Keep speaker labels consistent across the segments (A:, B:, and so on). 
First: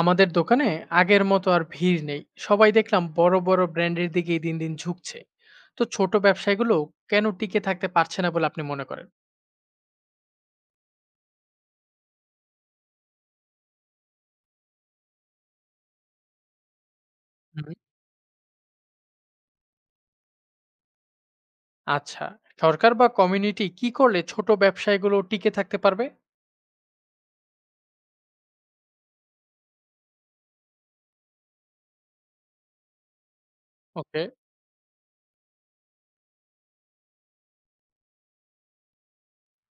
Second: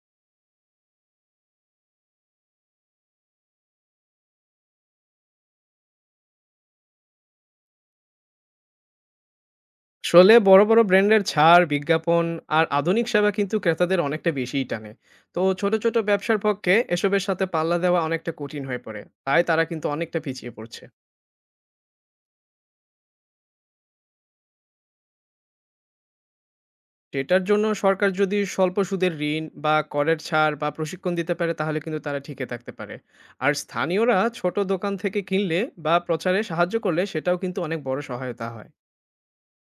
A: আমাদের দোকানে আগের মতো আর ভিড় নেই। সবাই দেখলাম বড় বড় ব্র্যান্ডের দিকেই দিন দিন ঝুঁকছে। তো ছোট ব্যবসায়গুলো কেন টিকে থাকতে পারছে না বলে আপনি মনে করেন?
B: আসলে বড়, বড় ব্র্যান্ডের ছাড়, বিজ্ঞাপন আর আধুনিক সেবা কিন্তু ক্রেতাদের অনেকটা বেশিই টানে। তো ছোট, ছোট ব্যবসার পক্ষে এসবের সাথে পাল্লা
A: হুম।
B: দেওয়া অনেকটা কঠিন হয়ে পড়ে। তাই তারা কিন্তু অনেকটা পিছিয়ে পড়ছে।
A: আচ্ছা, সরকার বা কমিউনিটি কি করলে ছোট ব্যবসায়গুলো টিকে থাকতে পারবে?
B: এটার জন্য সরকার যদি স্বল্প সুদের ঋণ বা করের ছাড় বা প্রশিক্ষণ দিতে পারে তাহলে কিন্তু তারা টিকে থাকতে পারে। আর স্থানীয়রা
A: ওকে।
B: ছোট দোকান থেকে কিনলে বা প্রচারে সাহায্য করলে সেটাও কিন্তু অনেক বড় সহায়তা হয়।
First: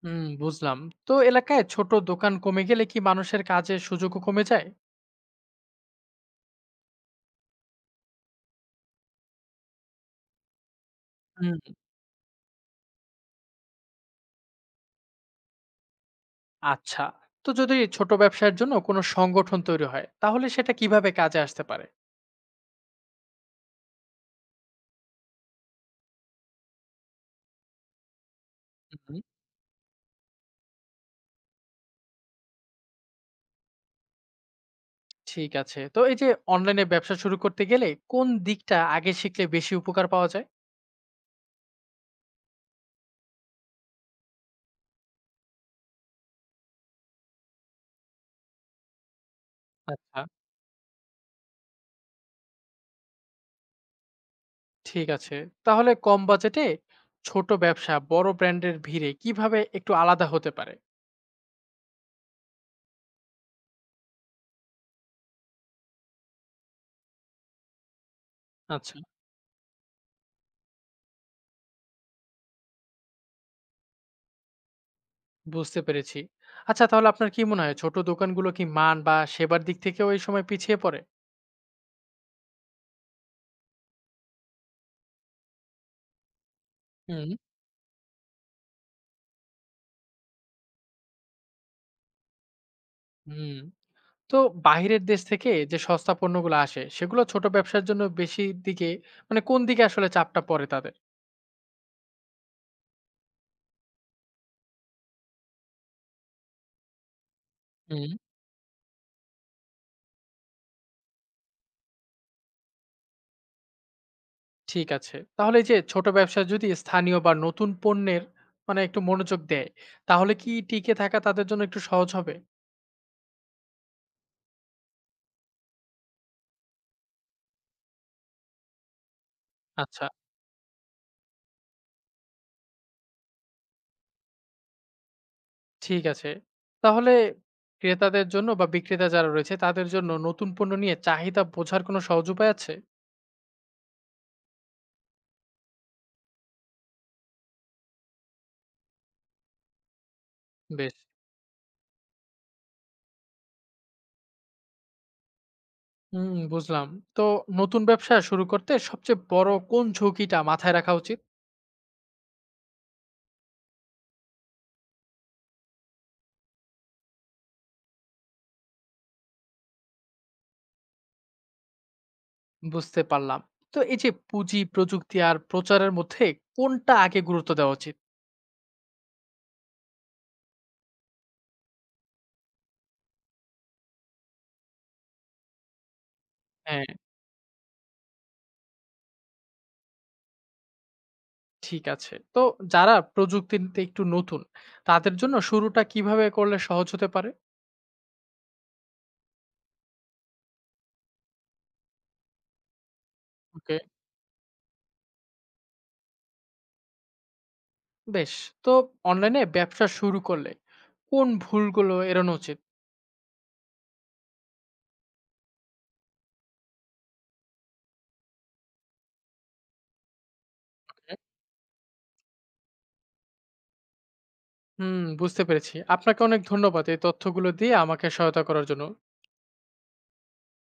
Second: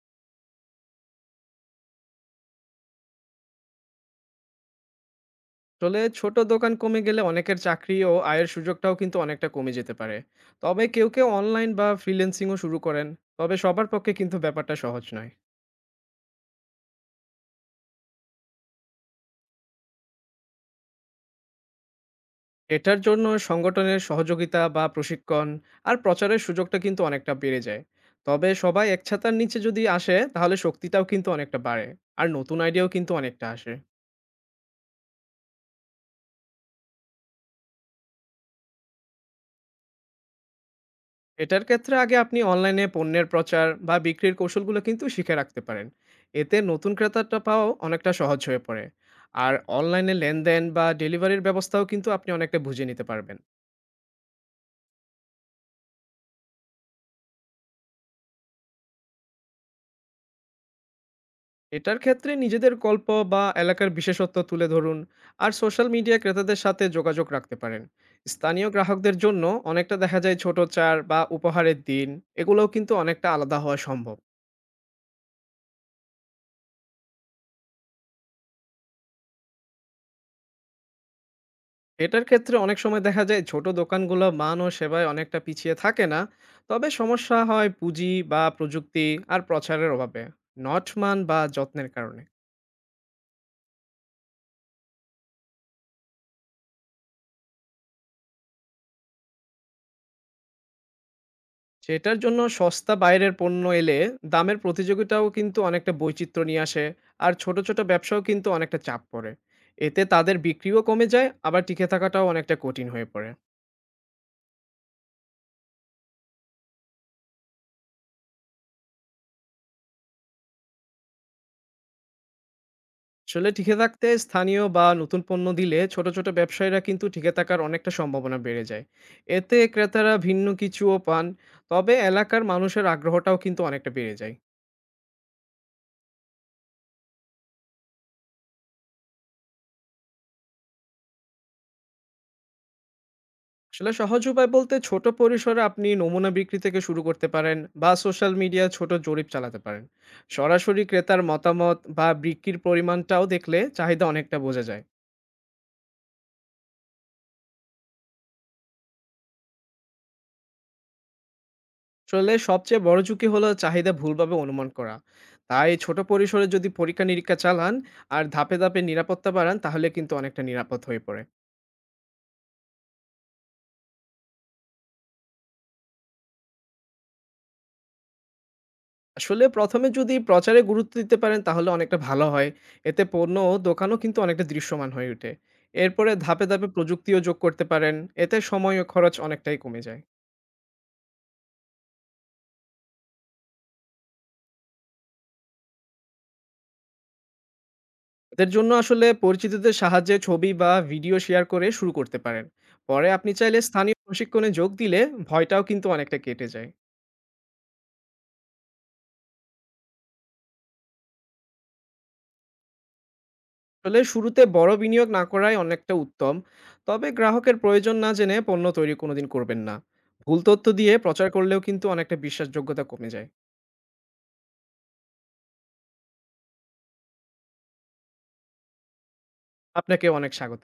A: হুম, বুঝলাম। তো এলাকায় ছোট দোকান কমে গেলে কি মানুষের কাজের সুযোগও কমে যায়?
B: আসলে ছোট দোকান কমে গেলে অনেকের চাকরি ও আয়ের সুযোগটাও কিন্তু অনেকটা কমে যেতে পারে। তবে কেউ কেউ অনলাইন
A: হুম।
B: বা ফ্রিল্যান্সিংও শুরু করেন। তবে সবার পক্ষে কিন্তু ব্যাপারটা সহজ নয়।
A: আচ্ছা, তো যদি ছোট ব্যবসার জন্য কোনো সংগঠন তৈরি হয় তাহলে সেটা কিভাবে কাজে আসতে পারে?
B: এটার জন্য সংগঠনের সহযোগিতা বা প্রশিক্ষণ আর প্রচারের সুযোগটা কিন্তু অনেকটা বেড়ে যায়। তবে সবাই এক ছাতার নিচে যদি আসে তাহলে শক্তিটাও কিন্তু অনেকটা বাড়ে, আর নতুন আইডিয়াও কিন্তু অনেকটা আসে।
A: ঠিক আছে। তো এই যে অনলাইনে ব্যবসা শুরু করতে গেলে কোন দিকটা আগে শিখলে বেশি উপকার পাওয়া যায়?
B: এটার ক্ষেত্রে আগে আপনি অনলাইনে পণ্যের প্রচার বা বিক্রির কৌশলগুলো কিন্তু শিখে রাখতে পারেন। এতে নতুন ক্রেতাটা পাওয়াও অনেকটা সহজ হয়ে পড়ে। আর অনলাইনে
A: আচ্ছা।
B: লেনদেন বা ডেলিভারির ব্যবস্থাও কিন্তু আপনি অনেকটা বুঝে নিতে পারবেন।
A: ঠিক আছে। তাহলে কম বাজেটে ছোট ব্যবসা বড় ব্র্যান্ডের ভিড়ে কিভাবে একটু আলাদা হতে পারে?
B: এটার ক্ষেত্রে নিজেদের গল্প বা এলাকার বিশেষত্ব তুলে ধরুন। আর সোশ্যাল মিডিয়া ক্রেতাদের সাথে যোগাযোগ রাখতে পারেন। স্থানীয়
A: আচ্ছা।
B: গ্রাহকদের জন্য অনেকটা দেখা যায় ছোট চার বা উপহারের দিন, এগুলোও কিন্তু অনেকটা আলাদা হওয়া সম্ভব।
A: বুঝতে পেরেছি। আচ্ছা, তাহলে আপনার কি মনে হয় ছোট দোকানগুলো কি মান বা সেবার দিক থেকেও এই সময় পিছিয়ে পড়ে?
B: এটার ক্ষেত্রে অনেক সময় দেখা যায় ছোট দোকানগুলো মান ও সেবায় অনেকটা পিছিয়ে থাকে না। তবে
A: হুম।
B: সমস্যা হয় পুঁজি বা প্রযুক্তি আর প্রচারের অভাবে, নট মান বা যত্নের কারণে।
A: হুম। তো বাহিরের দেশ থেকে যে সস্তা পণ্যগুলো আসে সেগুলো ছোট ব্যবসার জন্য বেশি দিকে, মানে কোন দিকে আসলে চাপটা পড়ে তাদের?
B: সেটার জন্য সস্তা বাইরের পণ্য এলে দামের প্রতিযোগিতাও কিন্তু অনেকটা বৈচিত্র্য নিয়ে আসে। আর ছোট ছোট
A: হুম।
B: ব্যবসাও কিন্তু অনেকটা চাপ পড়ে। এতে তাদের বিক্রিও কমে যায়, আবার টিকে থাকাটাও অনেকটা কঠিন হয়ে পড়ে।
A: ঠিক আছে। তাহলে এই যে ছোট ব্যবসা যদি স্থানীয় বা নতুন পণ্যের, মানে একটু মনোযোগ দেয়, তাহলে কি টিকে থাকা তাদের জন্য একটু সহজ হবে?
B: আসলে টিকে থাকতে স্থানীয় বা নতুন পণ্য দিলে ছোট ছোট ব্যবসায়ীরা কিন্তু টিকে থাকার অনেকটা সম্ভাবনা বেড়ে যায়। এতে
A: আচ্ছা,
B: ক্রেতারা ভিন্ন কিছুও পান। তবে এলাকার মানুষের আগ্রহটাও কিন্তু অনেকটা বেড়ে যায়।
A: ঠিক আছে। তাহলে ক্রেতাদের জন্য বা বিক্রেতা যারা রয়েছে তাদের জন্য নতুন পণ্য নিয়ে চাহিদা বোঝার কোনো সহজ উপায় আছে?
B: আসলে সহজ উপায় বলতে ছোট পরিসরে আপনি নমুনা বিক্রি থেকে শুরু করতে পারেন, বা সোশ্যাল মিডিয়া ছোট জরিপ চালাতে পারেন। সরাসরি
A: বেশ।
B: ক্রেতার মতামত বা বিক্রির পরিমাণটাও দেখলে চাহিদা অনেকটা বোঝা যায়।
A: হুম, বুঝলাম। তো নতুন ব্যবসা শুরু করতে সবচেয়ে বড় কোন ঝুঁকিটা মাথায় রাখা উচিত?
B: আসলে সবচেয়ে বড় ঝুঁকি হলো চাহিদা ভুলভাবে অনুমান করা। তাই ছোট পরিসরে যদি পরীক্ষা নিরীক্ষা চালান আর ধাপে ধাপে নিরাপত্তা বাড়ান তাহলে কিন্তু অনেকটা নিরাপদ হয়ে পড়ে।
A: বুঝতে পারলাম। তো এই যে পুঁজি, প্রযুক্তি আর প্রচারের মধ্যে কোনটা আগে গুরুত্ব দেওয়া উচিত?
B: আসলে প্রথমে যদি প্রচারে গুরুত্ব দিতে পারেন তাহলে অনেকটা ভালো হয়। এতে পণ্য ও দোকানও কিন্তু অনেকটা দৃশ্যমান হয়ে ওঠে। এরপরে ধাপে ধাপে
A: হ্যাঁ।
B: প্রযুক্তিও যোগ করতে পারেন। এতে সময় ও খরচ অনেকটাই কমে যায়।
A: ঠিক আছে। তো যারা প্রযুক্তিতে একটু নতুন, তাদের জন্য শুরুটা কিভাবে করলে সহজ হতে পারে?
B: এদের জন্য আসলে পরিচিতদের সাহায্যে ছবি বা ভিডিও শেয়ার করে শুরু করতে পারেন। পরে আপনি চাইলে
A: ওকে।
B: স্থানীয় প্রশিক্ষণে যোগ দিলে ভয়টাও কিন্তু অনেকটা কেটে যায়।
A: বেশ। তো অনলাইনে ব্যবসা শুরু করলে কোন ভুলগুলো এড়ানো উচিত?
B: আসলে শুরুতে বড় বিনিয়োগ না করাই অনেকটা উত্তম। তবে গ্রাহকের প্রয়োজন না জেনে পণ্য তৈরি কোনোদিন করবেন না। ভুল তথ্য দিয়ে
A: ওকে।
B: প্রচার করলেও কিন্তু অনেকটা বিশ্বাসযোগ্যতা কমে যায়।
A: হুম, বুঝতে পেরেছি। আপনাকে অনেক ধন্যবাদ এই তথ্যগুলো দিয়ে আমাকে সহায়তা করার জন্য।
B: আপনাকে অনেক স্বাগত।